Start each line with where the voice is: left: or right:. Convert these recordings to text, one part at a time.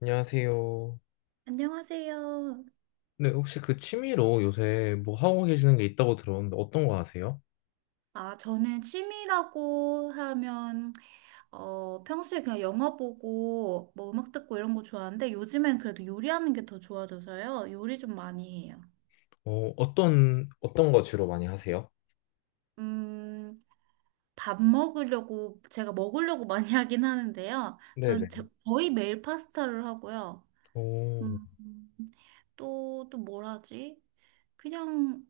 left: 안녕하세요.
right: 안녕하세요.
left: 네, 혹시 그 취미로 요새 뭐 하고 계시는 게 있다고 들었는데 어떤 거 하세요?
right: 아, 저는 취미라고 하면, 평소에 그냥 영화 보고, 뭐 음악 듣고 이런 거 좋아하는데, 요즘엔 그래도 요리하는 게 더 좋아져서요. 요리 좀 많이 해요.
left: 어, 어떤 거 주로 많이 하세요?
right: 음, 밥 먹으려고, 제가 먹으려고 많이 하긴 하는데요.
left: 네네.
right: 전 거의 매일 파스타를 하고요.
left: 오,
right: 음, 또 뭘 하지? 그냥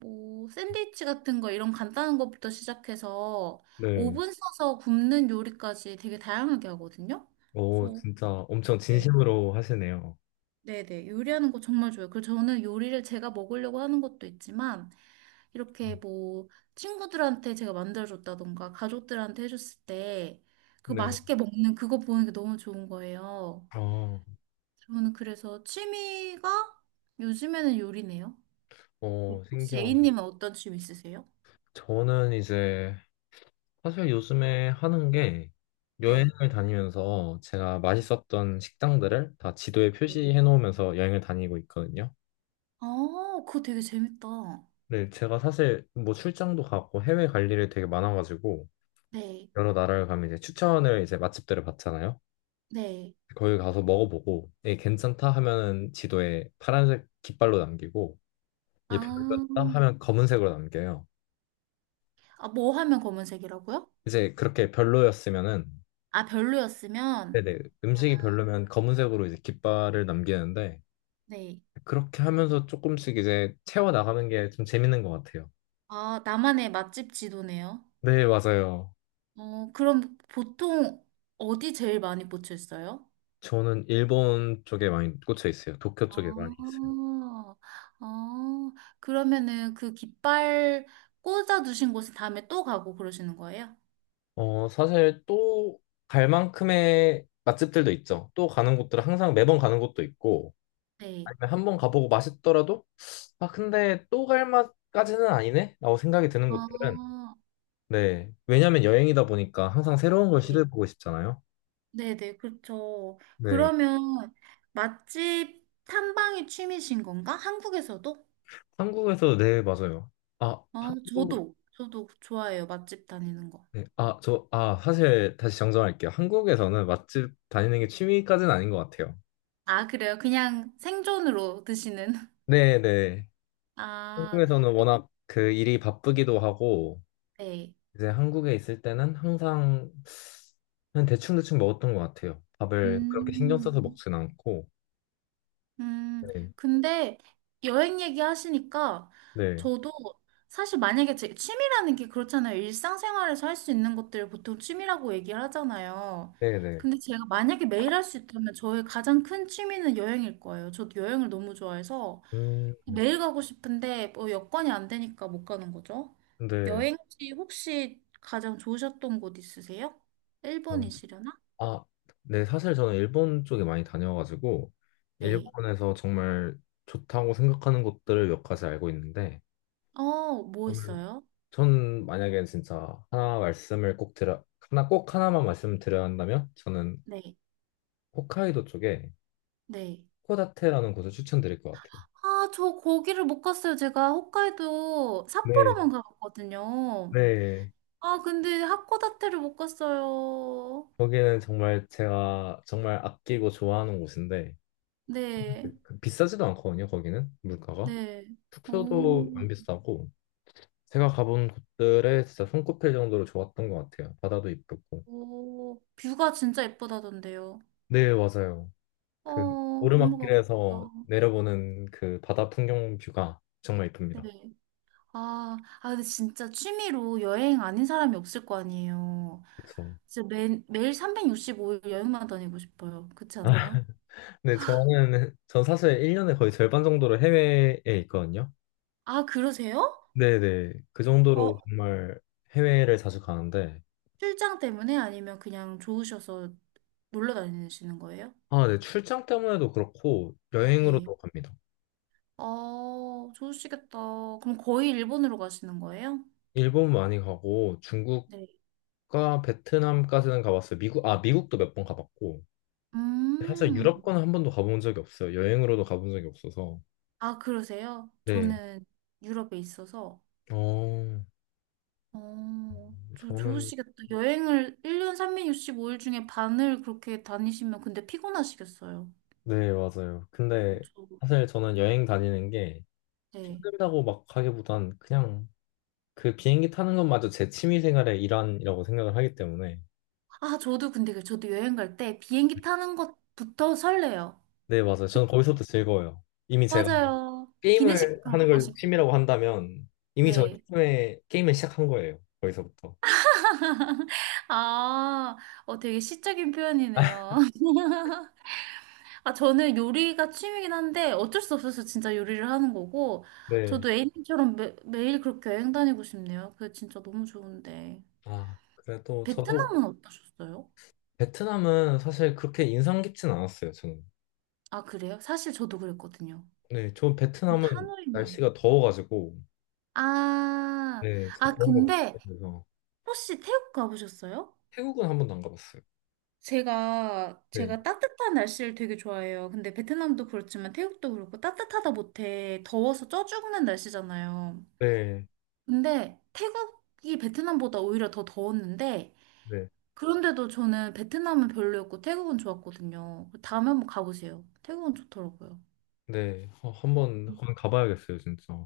right: 뭐 샌드위치 같은 거 이런 간단한 것부터 시작해서
left: 네.
right: 오븐 써서 굽는 요리까지 되게 다양하게 하거든요.
left: 오,
right: 그래서
left: 진짜 엄청
right: 네,
left: 진심으로 하시네요.
right: 네네 요리하는 거 정말 좋아요. 그리고 저는 요리를 제가 먹으려고 하는 것도 있지만 이렇게 뭐 친구들한테 제가 만들어줬다던가 가족들한테 해줬을 때 그
left: 네.
right: 맛있게 먹는 그거 보는 게 너무 좋은 거예요.
left: 아,
right: 저는 그래서 취미가 요즘에는 요리네요.
left: 어,
right: 혹시
left: 신기하다.
right: A님은 어떤 취미 있으세요?
left: 저는 이제 사실 요즘에 하는 게
right: 네.
left: 여행을 다니면서 제가 맛있었던 식당들을 다 지도에 표시해 놓으면서 여행을 다니고 있거든요.
right: 아, 그거 되게 재밌다.
left: 네, 제가 사실 뭐 출장도 가고 해외 갈 일이 되게 많아가지고
right: 네,
left: 여러 나라를 가면 이제 추천을 이제 맛집들을 받잖아요.
right: 네.
left: 거기 가서 먹어보고 예, 괜찮다 하면은 지도에 파란색 깃발로 남기고 이게
right: 아,
left: 별로였다 하면 검은색으로 남겨요.
right: 아, 뭐 하면 검은색이라고요?
left: 이제 그렇게 별로였으면은
right: 아, 별로였으면?
left: 네네
right: 아,
left: 음식이 별로면 검은색으로 이제 깃발을 남기는데
right: 네.
left: 그렇게 하면서 조금씩 이제 채워 나가는 게 좀 재밌는 것 같아요.
right: 아, 나만의 맛집 지도네요.
left: 네, 맞아요.
right: 어, 그럼 보통 어디 제일 많이 꽂혔어요?
left: 저는 일본 쪽에 많이 꽂혀 있어요. 도쿄 쪽에 많이 있어요.
right: 아, 아, 그러면은 그 깃발 꽂아두신 곳에 다음에 또 가고 그러시는 거예요?
left: 어, 사실 또 갈 만큼의 맛집들도 있죠. 또 가는 곳들은 항상 매번 가는 곳도 있고,
right: 네.
left: 아니면 한번 가보고 맛있더라도, 아, 근데 또 갈 맛까지는 아니네? 라고 생각이 드는 곳들은,
right: 아,
left: 네. 왜냐면 여행이다 보니까 항상 새로운 걸
right: 네.
left: 시도해보고 싶잖아요.
right: 네네, 그렇죠.
left: 네.
right: 그러면 맛집 탐방이 취미신 건가? 한국에서도?
left: 한국에서, 네, 맞아요. 아,
right: 어,
left: 한국,
right: 저도 좋아해요. 맛집 다니는 거.
left: 네. 아, 저, 아, 사실 다시 정정할게요. 한국에서는 맛집 다니는 게 취미까지는 아닌 것 같아요.
right: 아, 그래요? 그냥 생존으로 드시는?
left: 네, 네.
right: 아,
left: 한국에서는 워낙 그 일이 바쁘기도 하고,
right: 네.
left: 이제 한국에 있을 때는 항상 그냥 대충대충 먹었던 것 같아요. 밥을 그렇게 신경
right: 음,
left: 써서 먹진 않고.
right: 음,
left: 네,
right: 근데 여행 얘기 하시니까
left: 네,
right: 저도 사실 만약에 제 취미라는 게 그렇잖아요. 일상생활에서 할 수 있는 것들을 보통 취미라고 얘기를 하잖아요.
left: 네, 네.
right: 근데 제가 만약에 매일 할 수 있다면 저의 가장 큰 취미는 여행일 거예요. 저도 여행을 너무 좋아해서
left: 음,
right: 매일 가고 싶은데 뭐 여건이 안 되니까 못 가는 거죠.
left: 근데
right: 여행지 혹시 가장 좋으셨던 곳 있으세요?
left: 음,
right: 일본이시려나?
left: 아, 네, 사실 저는 일본 쪽에 많이 다녀가지고
right: 네.
left: 일본에서 정말 좋다고 생각하는 곳들을 몇 가지 알고 있는데
right: 어, 뭐
left: 저는
right: 있어요?
left: 전 만약에 진짜 하나 말씀을 꼭 드려 하나 꼭 하나만 말씀을 드려야 한다면 저는
right: 네.
left: 홋카이도 쪽에
right: 네.
left: 코다테라는 곳을 추천드릴 것 같아요.
right: 아, 저 거기를 못 갔어요. 제가 홋카이도
left: 네,
right: 삿포로만 가봤거든요.
left: 네.
right: 아, 근데 하코다테를 못 갔어요.
left: 거기는 정말 제가 정말 아끼고 좋아하는 곳인데
right: 네,
left: 그 비싸지도 않거든요. 거기는 물가가
right: 네. 어,
left: 숙소도 안 비싸고 제가 가본 곳들에 진짜 손꼽힐 정도로 좋았던 것 같아요. 바다도 이쁘고
right: 오, 뷰가 진짜 예쁘다던데요.
left: 네 맞아요. 그
right: 어, 정말 가고
left: 오르막길에서
right: 싶다.
left: 내려보는 그 바다 풍경 뷰가 정말 이쁩니다.
right: 네. 아, 아, 근데 진짜 취미로 여행 아닌 사람이 없을 거 아니에요.
left: 그렇죠.
right: 진짜 매일 365일 여행만 다니고 싶어요. 그렇지 않아요?
left: 데 저는 전 사실 1년에 거의 절반 정도를 해외에 있거든요.
right: 아, 그러세요?
left: 네네 그 정도로
right: 어,
left: 정말 해외를 자주 가는데
right: 출장 때문에 아니면 그냥 좋으셔서 놀러 다니시는 거예요?
left: 아, 네. 출장 때문에도 그렇고
right: 네.
left: 여행으로도 갑니다.
right: 아, 좋으시겠다. 그럼 거의 일본으로 가시는 거예요?
left: 일본 많이 가고 중국과
right: 네.
left: 베트남까지는 가봤어요. 미국, 아, 미국도 몇 번 가봤고. 사실
right: 음.
left: 유럽권은 한 번도 가본 적이 없어요. 여행으로도 가본 적이 없어서.
right: 아, 그러세요?
left: 네.
right: 저는 유럽에 있어서.
left: 어,
right: 어, 저
left: 저는,
right: 좋으시겠다. 여행을 1년 삼육6 5일 중에 반을 그렇게 다니시면 근데 피곤하시겠어요.
left: 네, 맞아요. 근데
right: 그쵸.
left: 사실 저는 여행 다니는 게
right: 네.
left: 힘들다고 막 하기보단 그냥 그 비행기 타는 것마저 제 취미 생활의 일환이라고 생각을 하기 때문에.
right: 아, 저도 근데 저도 여행 갈 때 비행기 타는 것부터 설레요.
left: 네, 맞아요.
right: 그-
left: 저는 거기서부터 즐거워요. 이미 제가
right: 맞아요. 기내식도
left: 게임을 하는
right: 가고
left: 걸
right: 싶고.
left: 취미라고 한다면 이미 저
right: 네.
left: 게임에 게임을 시작한 거예요. 거기서부터.
right: 아, 어, 되게 시적인 표현이네요. 아, 저는 요리가 취미긴 한데 어쩔 수 없어서 진짜 요리를 하는 거고,
left: 네.
right: 저도 A님처럼 매일 그렇게 여행 다니고 싶네요. 그게 진짜 너무 좋은데.
left: 아, 그래도 저도
right: 베트남은 어떠셨어요?
left: 베트남은 사실 그렇게 인상 깊진 않았어요, 저는.
right: 아, 그래요? 사실 저도 그랬거든요.
left: 네, 저
right: 전
left: 베트남은
right: 하노이만.
left: 날씨가 더워가지고
right: 아,
left: 네, 진짜
right: 아,
left: 더운 거
right: 근데
left: 못해서
right: 혹시 태국 가보셨어요?
left: 태국은 한 번도 안 가봤어요.
right: 제가,
left: 네.
right: 제가 따뜻한 날씨를 되게 좋아해요. 근데 베트남도 그렇지만 태국도 그렇고 따뜻하다 못해 더워서 쪄 죽는 날씨잖아요.
left: 네.
right: 근데 태국이 베트남보다 오히려 더 더웠는데
left: 네.
right: 그런데도 저는 베트남은 별로였고 태국은 좋았거든요. 다음에 한번 가보세요. 태국은 좋더라고요.
left: 네. 어, 한번 가봐야겠어요, 진짜.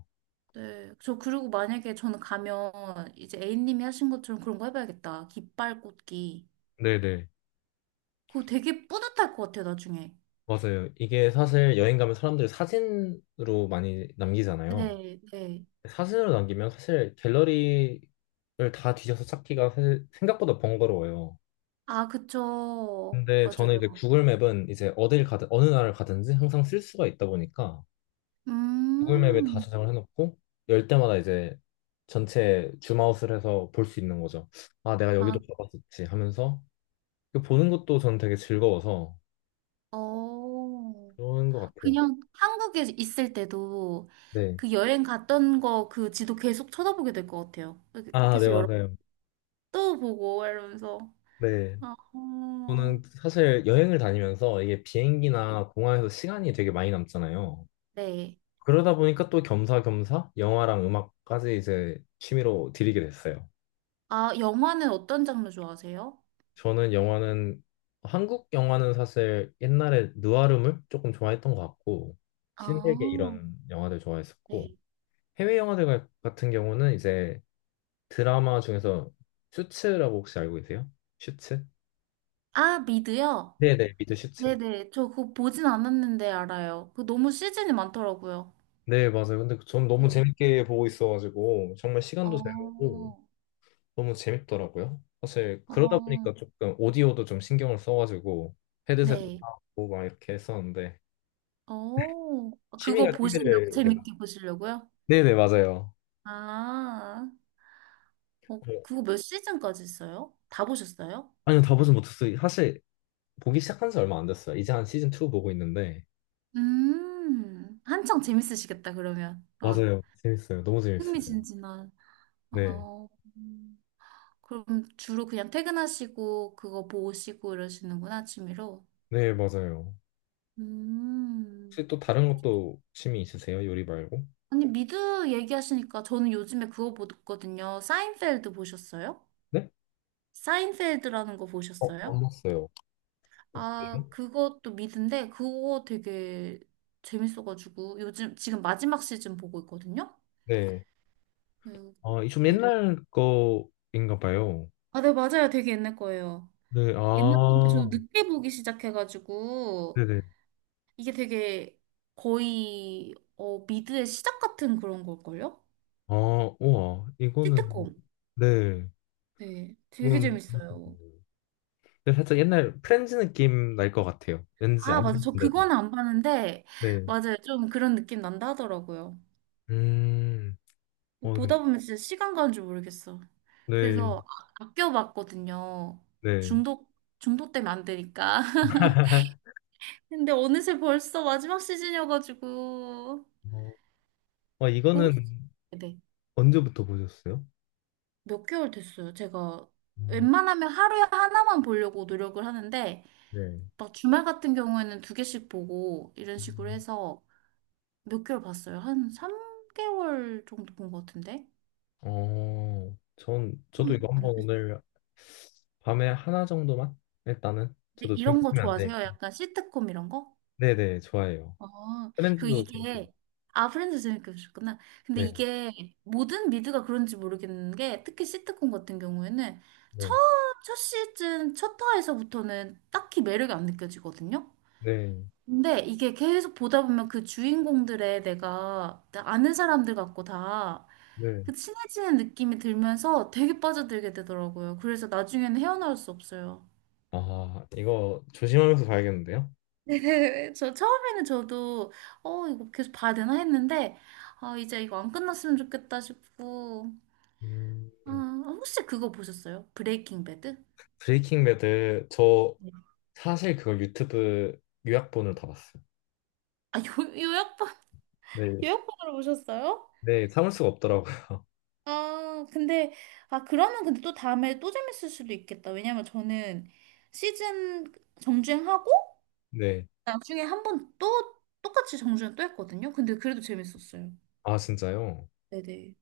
right: 네. 저 그리고 만약에 저는 가면 이제 A님이 하신 것처럼 그런 거 해봐야겠다. 깃발 꽂기.
left: 네, 네.
right: 그거 되게 뿌듯할 것 같아요, 나중에.
left: 맞아요. 이게 사실 여행 가면 사람들이 사진으로 많이 남기잖아요.
right: 네, 네.
left: 사진으로 남기면 사실 갤러리를 다 뒤져서 찾기가 사실 생각보다 번거로워요.
right: 아, 그쵸.
left: 근데 저는 이제
right: 맞아요.
left: 구글 맵은 이제 어딜 가든 어느 나라를 가든지 항상 쓸 수가 있다 보니까 구글 맵에 다
right: 음,
left: 저장을 해놓고 열 때마다 이제 전체 줌아웃을 해서 볼 수 있는 거죠. 아, 내가 여기도
right: 아,
left: 가봤었지 하면서 그 보는 것도 저는 되게 즐거워서
right: 어.
left: 그런 것 같아요.
right: 그냥 한국에 있을 때도
left: 네.
right: 그 여행 갔던 거 그 지도 계속 쳐다보게 될 것 같아요. 그
left: 아, 네,
right: 계속 여러
left: 맞아요.
right: 번또 보고 이러면서.
left: 네.
right: 아, 어.
left: 저는 사실 여행을 다니면서 이게 비행기나 공항에서 시간이 되게 많이 남잖아요.
right: 네.
left: 그러다 보니까 또 겸사겸사 영화랑 음악까지 이제 취미로 들이게 됐어요.
right: 아, 영화는 어떤 장르 좋아하세요?
left: 저는 영화는 한국 영화는 사실 옛날에 느와르물 조금 좋아했던 것 같고 신세계
right: 아,
left: 이런 영화들 좋아했었고
right: 네.
left: 해외 영화들 가- 같은 경우는 이제 드라마 중에서 슈츠라고 혹시 알고 계세요? 슈츠?
right: 아, 미드요?
left: 네네 미드 슈츠.
right: 네네. 저 그거 보진 않았는데 알아요. 그 너무 시즌이 많더라고요.
left: 네 맞아요. 근데 전 너무
right: 저,
left: 재밌게 보고 있어가지고 정말 시간도 잘 가고
right: 어,
left: 너무 재밌더라고요. 사실 그러다
right: 어,
left: 보니까 조금 오디오도 좀 신경을 써가지고 헤드셋도
right: 네.
left: 사고 막 이렇게 했었는데
right: 어, 그거
left: 취미가
right: 보시려고,
left: 취미를 이제 막-
right: 재밌게 보시려고요?
left: 네네 맞아요.
right: 아, 어,
left: 어,
right: 그거 몇 시즌까지 있어요? 다 보셨어요?
left: 아니요 다 보진 못했어요. 사실 보기 시작한 지 얼마 안 됐어요. 이제 한 시즌 2 보고 있는데
right: 한창 재밌으시겠다, 그러면. 막,
left: 맞아요. 재밌어요. 너무 재밌어요.
right: 흥미진진한.
left: 네.
right: 어, 음. 그럼 주로 그냥 퇴근하시고, 그거 보시고 이러시는구나, 취미로.
left: 네 맞아요.
right: 음.
left: 혹시 또 다른 것도 취미 있으세요? 요리 말고?
right: 아니, 미드 얘기하시니까 저는 요즘에 그거 보거든요. 사인펠드 보셨어요?
left: 네?
right: 사인펠드라는 거
left: 어,
right: 보셨어요?
left: 안 봤어요. 네.
right: 아, 그것도 미드인데, 그거 되게 재밌어가지고, 요즘, 지금 마지막 시즌 보고 있거든요?
left: 네.
right: 음,
left: 아, 좀
right: 네.
left: 옛날 거인가 봐요.
right: 아, 네, 맞아요. 되게 옛날 거예요.
left: 네.
right: 옛날 건데, 저도
left: 아.
right: 늦게 보기 시작해가지고,
left: 네네.
right: 이게 되게 어, 미드의 시작 같은 그런 걸걸요?
left: 아, 우와. 이거는,
right: 시트콤.
left: 네.
right: 네. 되게
left: 이건,
right: 재밌어요.
left: 근데 살짝 옛날 프렌즈 느낌 날 것 같아요. 왠지
right: 아,
left: 안
right: 맞아. 저
left: 봤는데도.
right: 그거는 안 봤는데,
left: 네.
right: 맞아요. 좀 그런 느낌 난다 하더라고요.
left: 음, 어, 네.
right: 보다 보면 진짜 시간 가는 줄 모르겠어.
left: 네.
right: 그래서 아껴봤거든요.
left: 네.
right: 중독, 중독되면 안 되니까. 근데 어느새 벌써 마지막 시즌이어가지고.
left: 어,
right: 그 혹시-
left: 이거는
right: 네.
left: 언제부터 보셨어요?
right: 몇 개월 됐어요. 제가
left: 음,
right: 웬만하면 하루에 하나만 보려고 노력을 하는데,
left: 네.
right: 막 주말 같은 경우에는 두 개씩 보고, 이런 식으로 해서 몇 개월 봤어요. 한 3개월 정도 본 것 같은데?
left: 어, 전, 저도 이거
right: 좀 안
left: 한번
right: 됐어요.
left: 오늘 밤에 하나 정도만? 일단은. 저도
right: 이런 거
left: 생각하면 안
right: 좋아하세요?
left: 되니까.
right: 약간 시트콤 이런 거?
left: 네네, 좋아요.
right: 어, 그
left: 프렌즈도 재밌게. 봤어요.
right: 이게, 아, 프렌즈 재밌게 보셨구나. 근데
left: 네,
right: 이게 모든 미드가 그런지 모르겠는 게, 특히 시트콤 같은 경우에는 첫,
left: 네,
right: 첫 시즌, 첫 화에서부터는 딱히 매력이 안 느껴지거든요?
left: 네,
right: 근데 이게 계속 보다 보면 그 주인공들의 내가 아는 사람들 같고 다,
left: 네.
right: 그 친해지는 느낌이 들면서 되게 빠져들게 되더라고요. 그래서 나중에는 헤어나올 수 없어요.
left: 아, 이거 조심하면서 봐야겠는데요?
right: 네, 저 처음에는 저도 어 이거 계속 봐야 되나 했는데 아 이제 이거 안 끝났으면 좋겠다 싶고
left: 음,
right: 아 혹시 그거 보셨어요? 브레이킹 배드?
left: 브레이킹 배드 저
right: 네.
left: 사실 그걸 유튜브 요약본을 다 봤어요.
right: 아 요, 요약본
left: 네,
right: 요약본으로 보셨어요?
left: 네, 참을 수가 없더라고요.
right: 아 근데 아 그러면 근데 또 다음에 또 재밌을 수도 있겠다 왜냐면 저는 시즌 정주행하고
left: 네,
right: 나중에 한 번 또 똑같이 정주행 또 했거든요 근데 그래도 재밌었어요
left: 아 진짜요?
right: 네네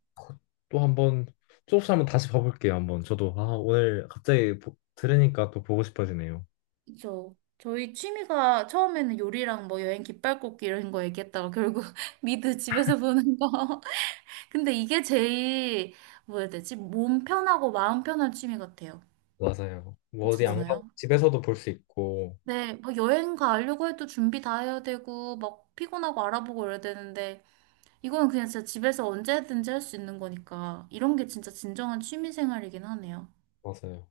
left: 또 한번 조금씩 한번 다시 봐볼게요. 한번 저도 아 오늘 갑자기 보- 들으니까 또 보고 싶어지네요.
right: 그죠. 저희 취미가 처음에는 요리랑 뭐 여행 깃발 꽂기 이런 거 얘기했다가 결국 미드 집에서 보는 거. 근데 이게 제일 뭐 해야 되지? 몸 편하고 마음 편한 취미 같아요.
left: 맞아요. 뭐 어디 안 가고
right: 그렇잖아요.
left: 집에서도 볼 수 있고
right: 네, 뭐 여행 가려고 해도 준비 다 해야 되고 막 피곤하고 알아보고 이래야 되는데 이거는 그냥 진짜 집에서 언제든지 할 수 있는 거니까 이런 게 진짜 진정한 취미 생활이긴 하네요.
left: 맞아요.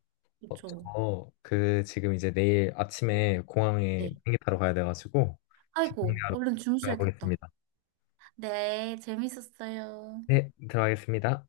left: 어,
right: 그렇죠.
left: 저그 지금 이제 내일 아침에 공항에
right: 네.
left: 비행기 타러 가야 돼가지고
right: 아이고,
left: 집중하러
right: 얼른
left: 들어가
right: 주무셔야겠다.
left: 보겠습니다.
right: 네, 재밌었어요.
left: 네, 들어가겠습니다.